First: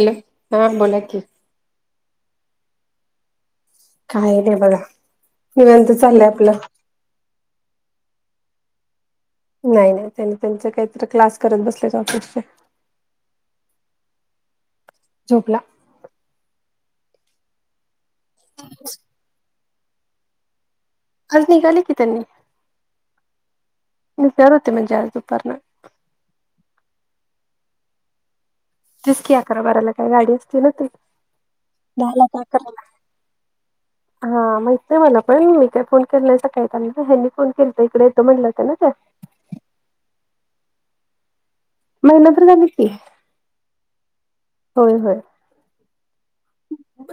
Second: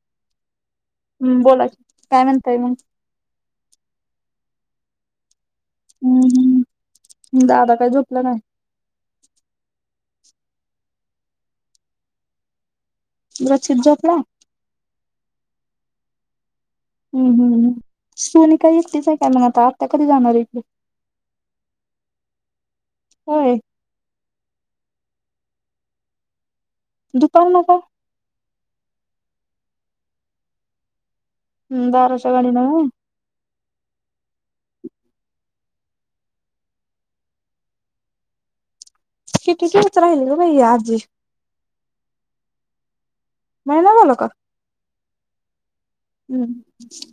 Hello हो बोला की हम्म बोला की काय म्हणताय मग काय नाही बघा निवांत चाललंय हम्म आपलं हम्म दादा काय झोपला काय? नाही नाही त्यांनी त्यांच काहीतरी क्लास करत बसल्यात ऑफिसचे [unintelligible] झोपलाय झोपला हम्म हम् सोनी काय एकटीच आहे का मग आता आता कधी जाणाराय इकड आज निघाली की त्यांनी होय. निघणार होते म्हणजे आज दुपारनं दुपारन का तीचकी अकरा बाराला काय गाडी असते ना ती हम्म दहा ला बाराच्या का गाडीन अकरा ला होय [inaudible] हा माहित आहे मला पण मी काय फोन केल्यां काही ह्यांनी फोन केला तर इकडे येतो म्हटलं ते ना ते किती दिवस राहिली ग बाई आजी महिना तर झाल की महिना झाला का? होय होय हम्म.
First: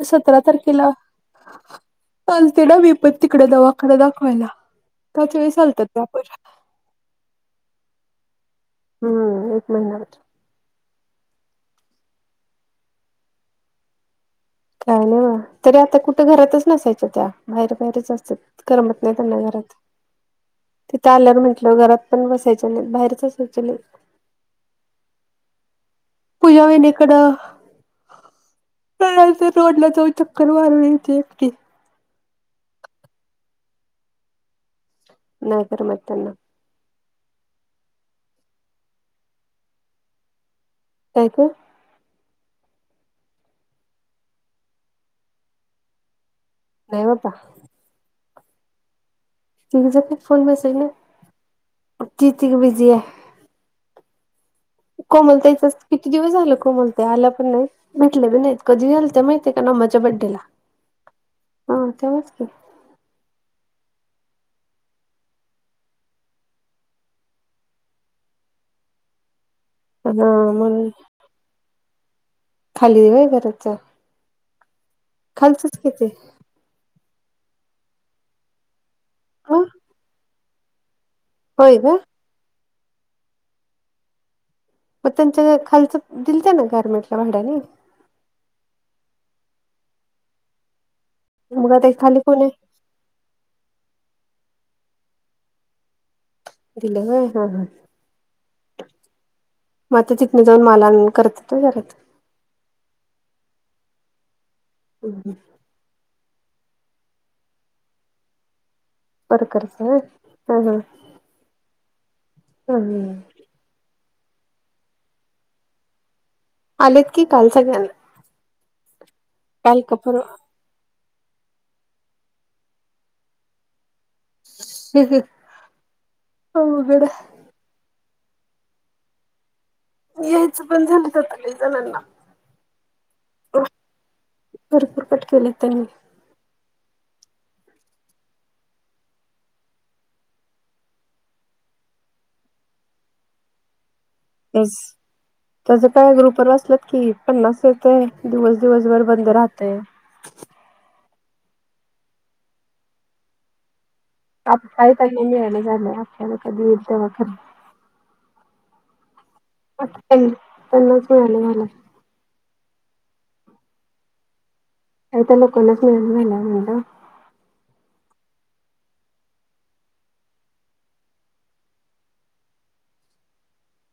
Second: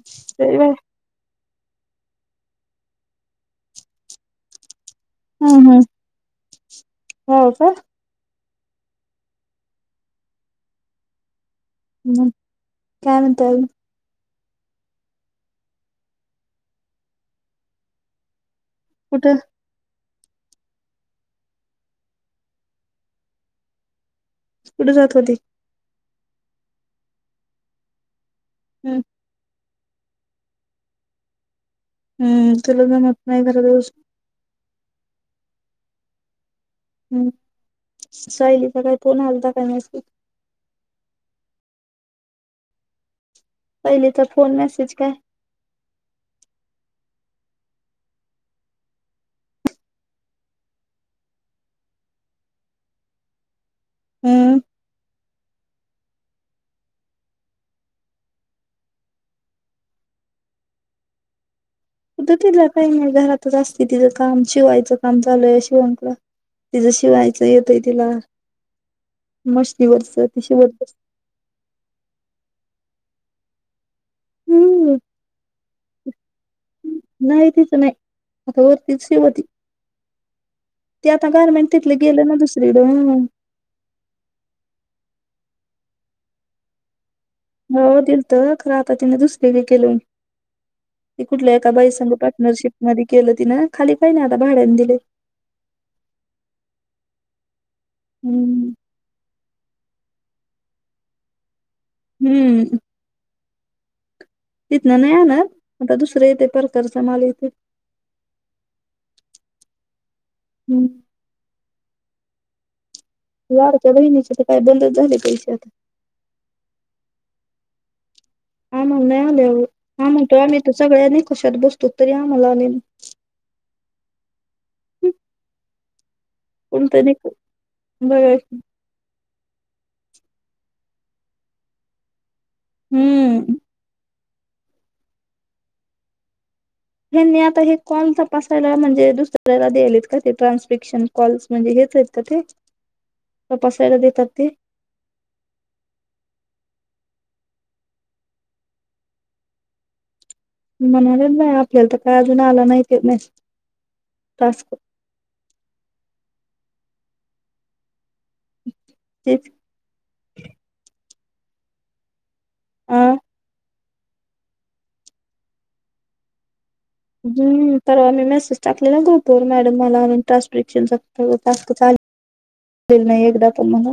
सतरा लई वेळ तारखेला चालते ना विपत तिकडे दवाखड दाखवायला त्याच वेळी हम्म हम्म. चालतात त्यापर हो का हम्म एक महिना ब मग काय म्हणत्याय काय नाही बा तरी आता कुठं घरातच नसायच्या त्या बाहेर बाहेरच असतात करमत नाही कुठं त्यांना घरात तिथं आल्यावर म्हटलं घरात पण बसायच नाहीत बाहेरच असायचे नाही कुठे जात होती पूजा हो इकडं हम्म रोडला जाऊ चक्कर मारूनयचे एकटे हम्म चल म मत नाही घरा दिवस नायकरर मना हम्म सायलीचा काय फोन आलता काय नसत कायक पहिलेचा फोन मेसेज काय नाही होता ठीक फोन बस ना त तक बिझी आहे हम्म कोमलतायच किती दिवस झाल कोमलता आलं पण नाही भेटले बी नाहीत कधीेल ते माहितीय का नामाच्या बड्डेला हा उद तेव्हाच की त ला काही नाही घरातच असते तिचं काम शिवायचं काम चालूय अशी म्हंटलं तिज शिवायचं येतय तिला मशनिवरचं ति हा शिवत म्हणून बसत्या खाली देवाय घरातचा हम्म खालचच कि ते नाही तिच नाही आता वरतीच शेवती ह ते आता गारमेंट तिली गेले ना दुसरकून मग त्यांच्या खालच दिलत ना गारमेंटला भाड्याने हो दिल तर खरं आता तिने दुसरीक केलं ती कुठल्या मग एका आता बाई संांग खाली कोण आहे पार्टनरशिप मध्येे केलं ति ना खाली काही नाही आता भाड्यानी दिले तला हय हा हा हम्म म ते तिकने जाऊन मला करतलात हम्म तिथन नाही आणत आता दुसरं येते परकरचा मालेते पर कर्स हा हा हम्म हम ह लाडक्या बहिणीच्या तर काय बंदच झाले पैसे आता आलेत की काल सग आले हा म्हण नाही आले हा परवा म्हणतो आम्ही त सगळ्या निकषात बसतो तरी आम्हाला आलेल हम् हम पण त्यांनी बघाय यायचं पण झालं तर तला जणांना हम्म भरपुरपट केलेत त्यांनी हे आता हे कॉल तपसायला म्हणजे दुसऱ्याला द्याले आहेत का ते ट्रान्सपिक्शन कॉल्स म्हणजे हेच आहेत का ते त पसयला देतती ह त्याचं काय ग्रुपर बचलत की पन्नास येतय दिवस दिवसभर बंद राहतं म्हणाले नाही आपल्याला तर काय अजून आला नाही ते नाहीस आप काही का न्यायलं झालं आपल्याला कधी येईल तेव्हा खर तेच त्यां त्यांनाच मिळाले झाला अ या तर लोकांनाच मिळत झाला म्हणलं हम्म पर मी मेसेज टाकले ना ग्रुप वर मॅडम मला म्ह ट्रान्ट्रिक्शन टास्क चाले दि नाही एकदा पण मग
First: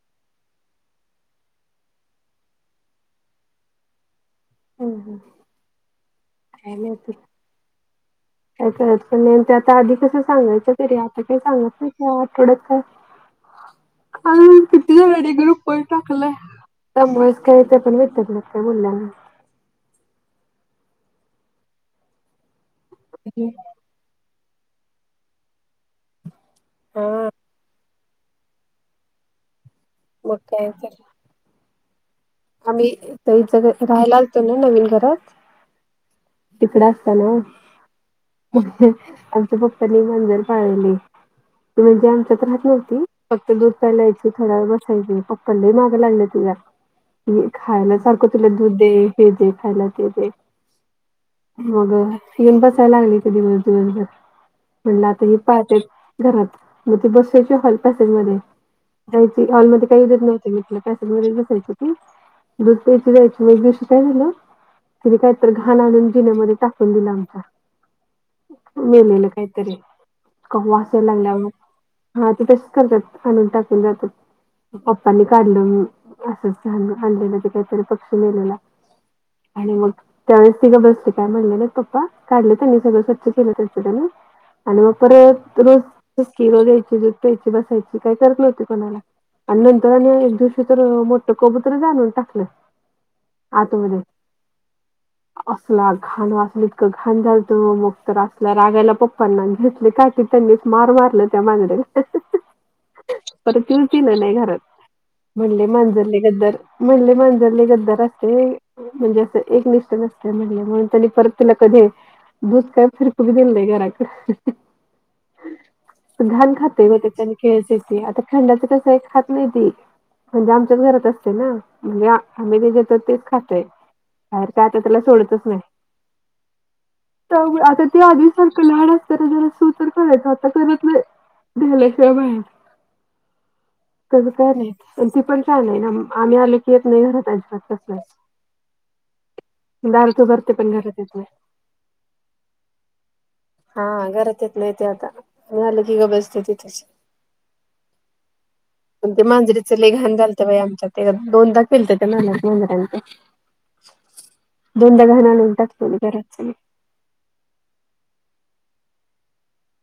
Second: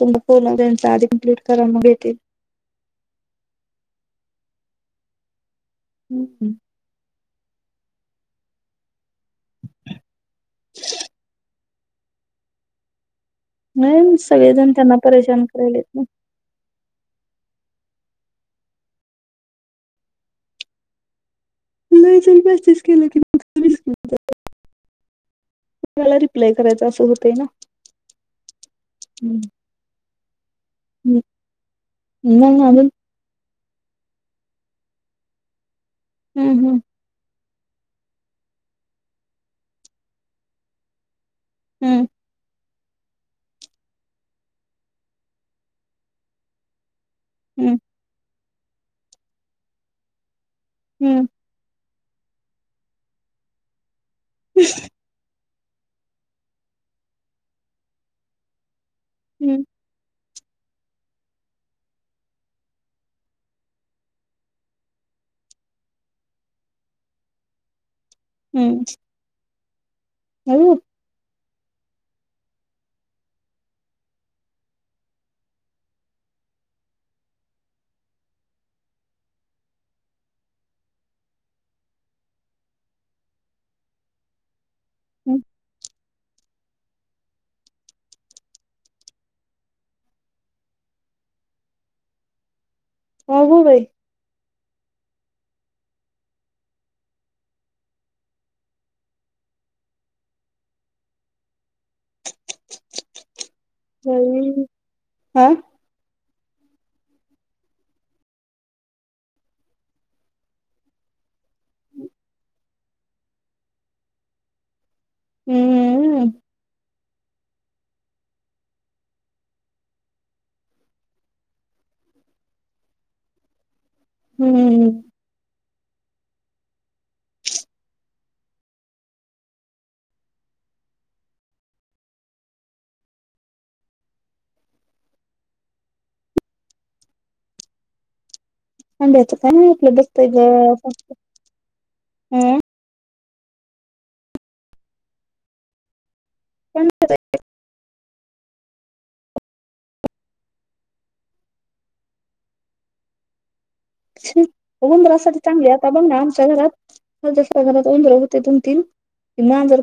तुम फ त्यांच्या आधी इम्प्लट करा मगेतील हम हम हम् हम् मथर काय कचं नाही आता आधी कसं सांगायचं तरी आता काही सांगत नाही क आठवड्यात का नाही का सगळेजण त्यांना तुझ वेडी परेशान ग्रुप व करायलेत ना. टाकलंय त्यामुळेच काय ते पण विितत काय मुल्यांना नाही चल पस्तीस केलं क ह [inaudible] मला रिप्लाय करायचा असं हा होतय ना बग कायच ह आम्ही त ज राहायला असतो ना नवीन घरात हम्म हम्म तिकड्या ना आमच्या पप्पनी मांजर पाळली तुज हम्म त राहत नव्हती फक्त दूध प्यायची थोडा वेळ बसायची पप पपले मागे लागले तुझ्या हम्म खायला सारखं तुला दूध दे हे दे खायला ते दे हम्म मग येऊन बसायला लागली कधी वर्व ह् पाहत घरात मग ती बसायची हॉल पॅसेज मध्ये जायची हम्म हॉलमध्ये काही द नव्हते मीलं कॅस वगैरे बसायचे दूध प्यायची जायची म दिवशी काय झालं तिने काहीत घाण आणून जिण्यामध्ये टाकून दिला आमचा हम्म मेलेलं काहीतरी अगो ल्या हा ते तसेच करतात आणून टाकून जातात पप्पांनी काढलं असं आणलेलं ते काहीतरी पक्षी मेलेला आणि मग त्यावेळेस तिघं बसते काय म्हणलेलं पप्पा काढले त्यांनी सगळं स्वच् केलं त्या सुद्ध ना आणि मग परत रोज सुकी रोज या्यायची दूध प्यायची बसायची काय करत नव्हती कोणाला आणि नंतर एक दिवशी तर मोठ कबुतर जाणून टाकलं अगो बाई आतमध्ये असला खाण असलं इतकं घाण झालत मग तर असला रागायला पप्पांना घेतले काय त्यांनीच मार मारलं त्या माांगर पर त तलं नाही घरात बाई हा म्हणले मांजर गद्दर म्हल्ली मांजले गद्दर असते म्हणजे असं एक निषठ नसत म्हणजे म्हणून त्यानी परत तुला कधी दुसका फिरपघ दिनला घराच हम्म घान खाते केस एसी आता खंडाच कसं खात नाहीती म्हणजे आमच्याच घरातच ना म्हणजे आम्ही जे जेतो तेच खातय बाहेर काय आता त्याला हम्म सोडतच नाही [inaudible] आता ते आधीसारखं लहान असतं त्याला सुूतर करायच आता कत नाही [unintelligible] कस काय नाही त्याचं पण चालू आहे ना म आम्ही आले की येत नाही [unintelligible] दारू भरते पण घरात येत नाही. [unintelligible] हा घरात येत नाही ते आता झालं की गप बस पण [unintelligible] अन ते मांजरीच लय घाण झालत बाई आमच्यात ते दोनदा फिलत त्या न [unintelligible] उंदरा साठी आणून चांगली आता टाकलेली बघ ना घरात आमच्या सगळी. घरात [unintelligible] घरात उंदीर होते दोन तीन कि मांजर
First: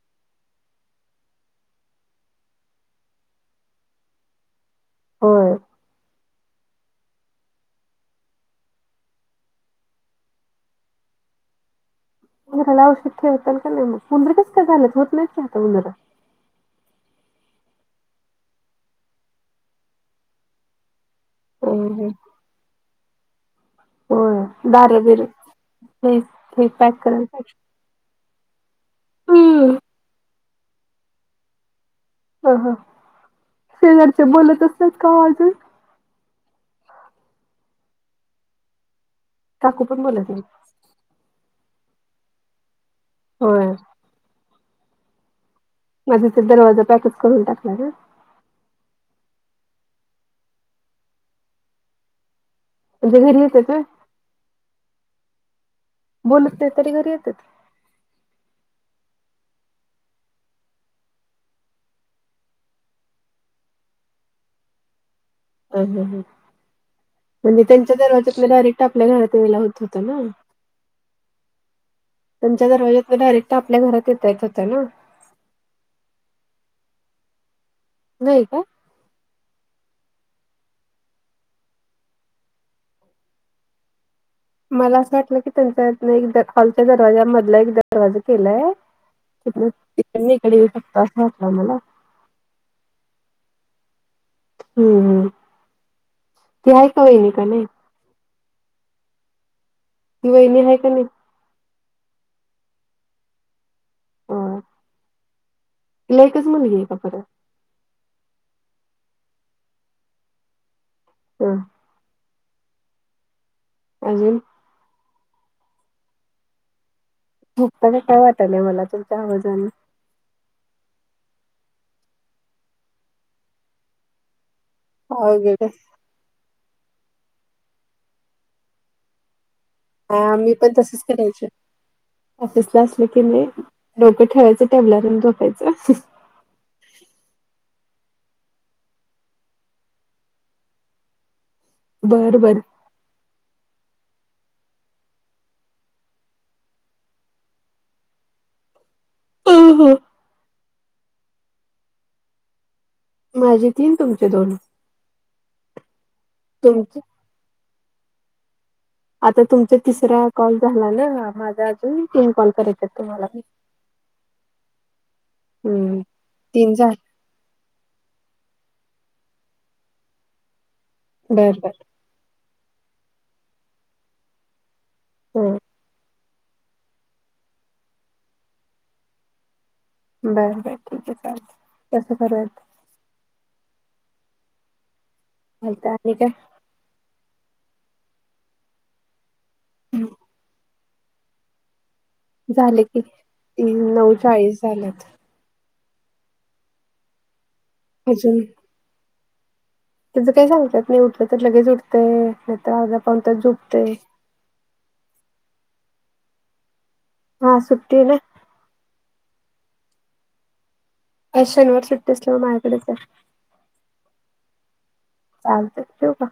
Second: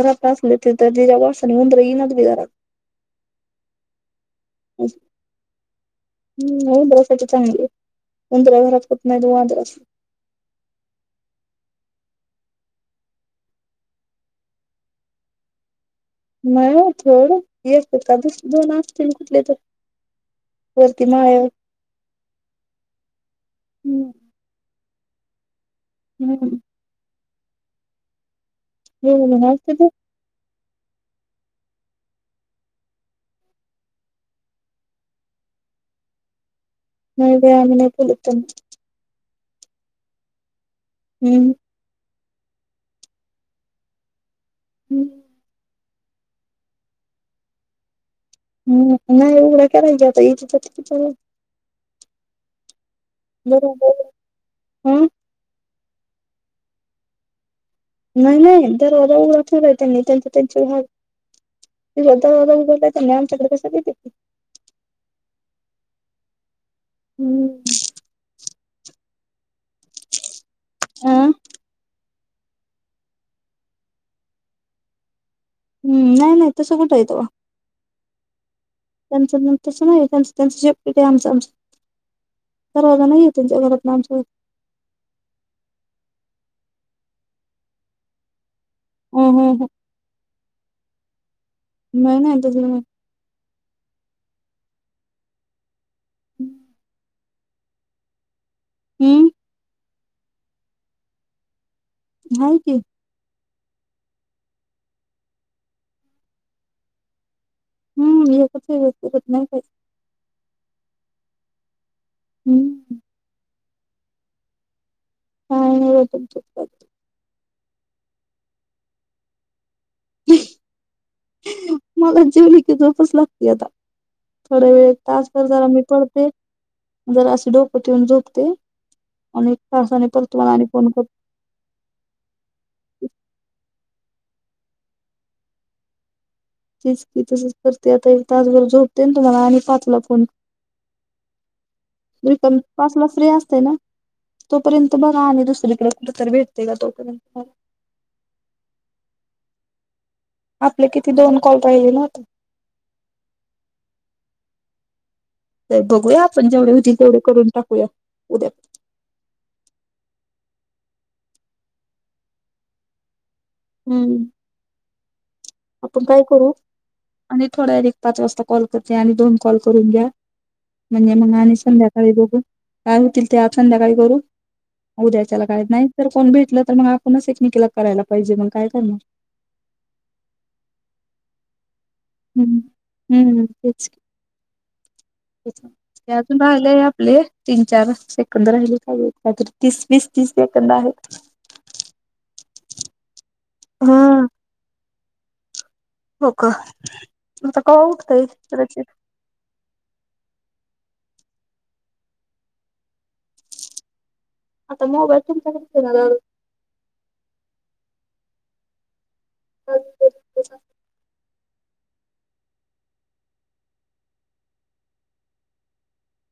घरात असला तर त्याचा वासानी उंदर येई ना झाली घरात हम् होय. [unintelligible] चांगली उंदरा घरात कुठ नाय ते मांजर उंदरा ला औषध ठेवतल का नाही मग उंदीर कस काय झालंत होत नाही क आता उंदरा मग थोड [unintelligible] दोन असतील कुठले तर वरती माळ्यावर हम्म हम्म. हम्म. होय दार बिर ही हम्म ही पॅक करायला पाहिजे [unintelligible] हा हा शेजारच्या बोलत असतात का हो अजून नाही बाई आम्ही नाही बोलत त्यांच्या काकू पण बोलत नाहीत हम्म. होय. हम्म. म्हणजे ते दरवाजा पॅकेच करून टाकलाय ना हम् नाही उघडा करायची आता [unintelligible] म्हणजे घरी येतात व्हय. बरोबर हम्म. बोलत नाही तरी घरी येतात नाही नाही दरवाजा उघडा ठेवलाय त्यांनी त्यांच त्यांची घर ते काय दरवाजा उघडलाय तर आमच्याकडे कसं काय [unintelligible] अह हा हा म्हणजे हम्म त्यांच्या दरवाज्यातन आपला डायरेक्ट आपल्या घरात यायला होत होता ना हम्म. त्यांच्या दरवाज्यातन डायरेक्ट आपल्या घरात येता येत होत ना हम् नाही नाही तसं कुठं हाय तवा नाय का? त्यांचं तसं नाही त्यांच त्यांचं [unintelligible] आमचं आमचं दरवाजा नाही आहे त्यांच्या घरातन आमच्या मला असं वाटलं की त्यांच्या एक हॉलच्या दरवाजा मधला एक दरवाजा केलाय हं [unintelligible] हं हं असं वाटलं होत मला नाही नाही त्तसं नाय हम्म हम्म ते हाय का वाहिनी का नाही? हम्म. ती वहिणी आहे का नाही? हाय की हा. तिला एकच मुलगी आहे का परत? हम् एकच मुलगी आहे परत नाही काही हा. हम्म. अजून [unintelligible] [unintelligible] वाटलय मला तुमच्या आवाजाने. मला जेवल की झोपच लागते आता थोड्या वेळ तासभर जरा मी पडते जरा अशी डोकं ठऊन झोपते. आणि एक ताासने पर हा तुम्हाला आणि फोन करत. ऑफिस ला असलं की नाही डोकं ठेवायचं टेबलावर आणि झोपायचं. तेच की तसच करते आता एक तासभर झोपते आणि तुम्हाला आणि पाचला फोन बर बर [unintelligible] पाचला फ्री असते ना तोपर्यंत बघा आणि दुसरीकडे कुठ तर भेटते का तोपर्यंत हा हा. आपले किती दोन कॉल राहिले ना आता माझे तीन तुमचे दोन बघूया आपण जेवढे होतील तुमचे तेवढे करून टाकूया उद्या आता तुमचा तिसरा कॉल झाला ना माझा अजून तीन कॉल करायचा आहेत तुम्हाला मी हम्म. आपण काय करू तीन झाले आणि थोडा एक पाच वाजता कॉल करते आणि दोन कॉल करून घ्या. म्हणजे मग आणि बर बर संध्याकाळी बघून काय होतील ते आप संध्याकाळी करू. उद्याच्याला हं. काही नाही तरर कोण भेटलं तर मग आपणच एकमेकीला करायला पाहिजे मग काय करणार. बर बर ठीक आहे चालेल कसं हम्म करूयाेत. हम्म तेच चालतं ते आणि अजून काय राहिलेय आपले. तीन चार सेकंद राहिले पाहिजे काहीतरी तीस वीस तीस सेकंद आहेत. झाले की हम्म नऊचाळीस झालेत. हो का का उठतय अजून कदाित. त्याचं काही सांगतात नाही उठलं तर लगेच उठते नाही तर अ कोणतच झुपते. आता मोबाईल प हा सुट्टी आहे ना. [unintelligible] आज शनिवार सुट्टी असल्यामूळ माझ्याडेच आहे. चालते ठेव का?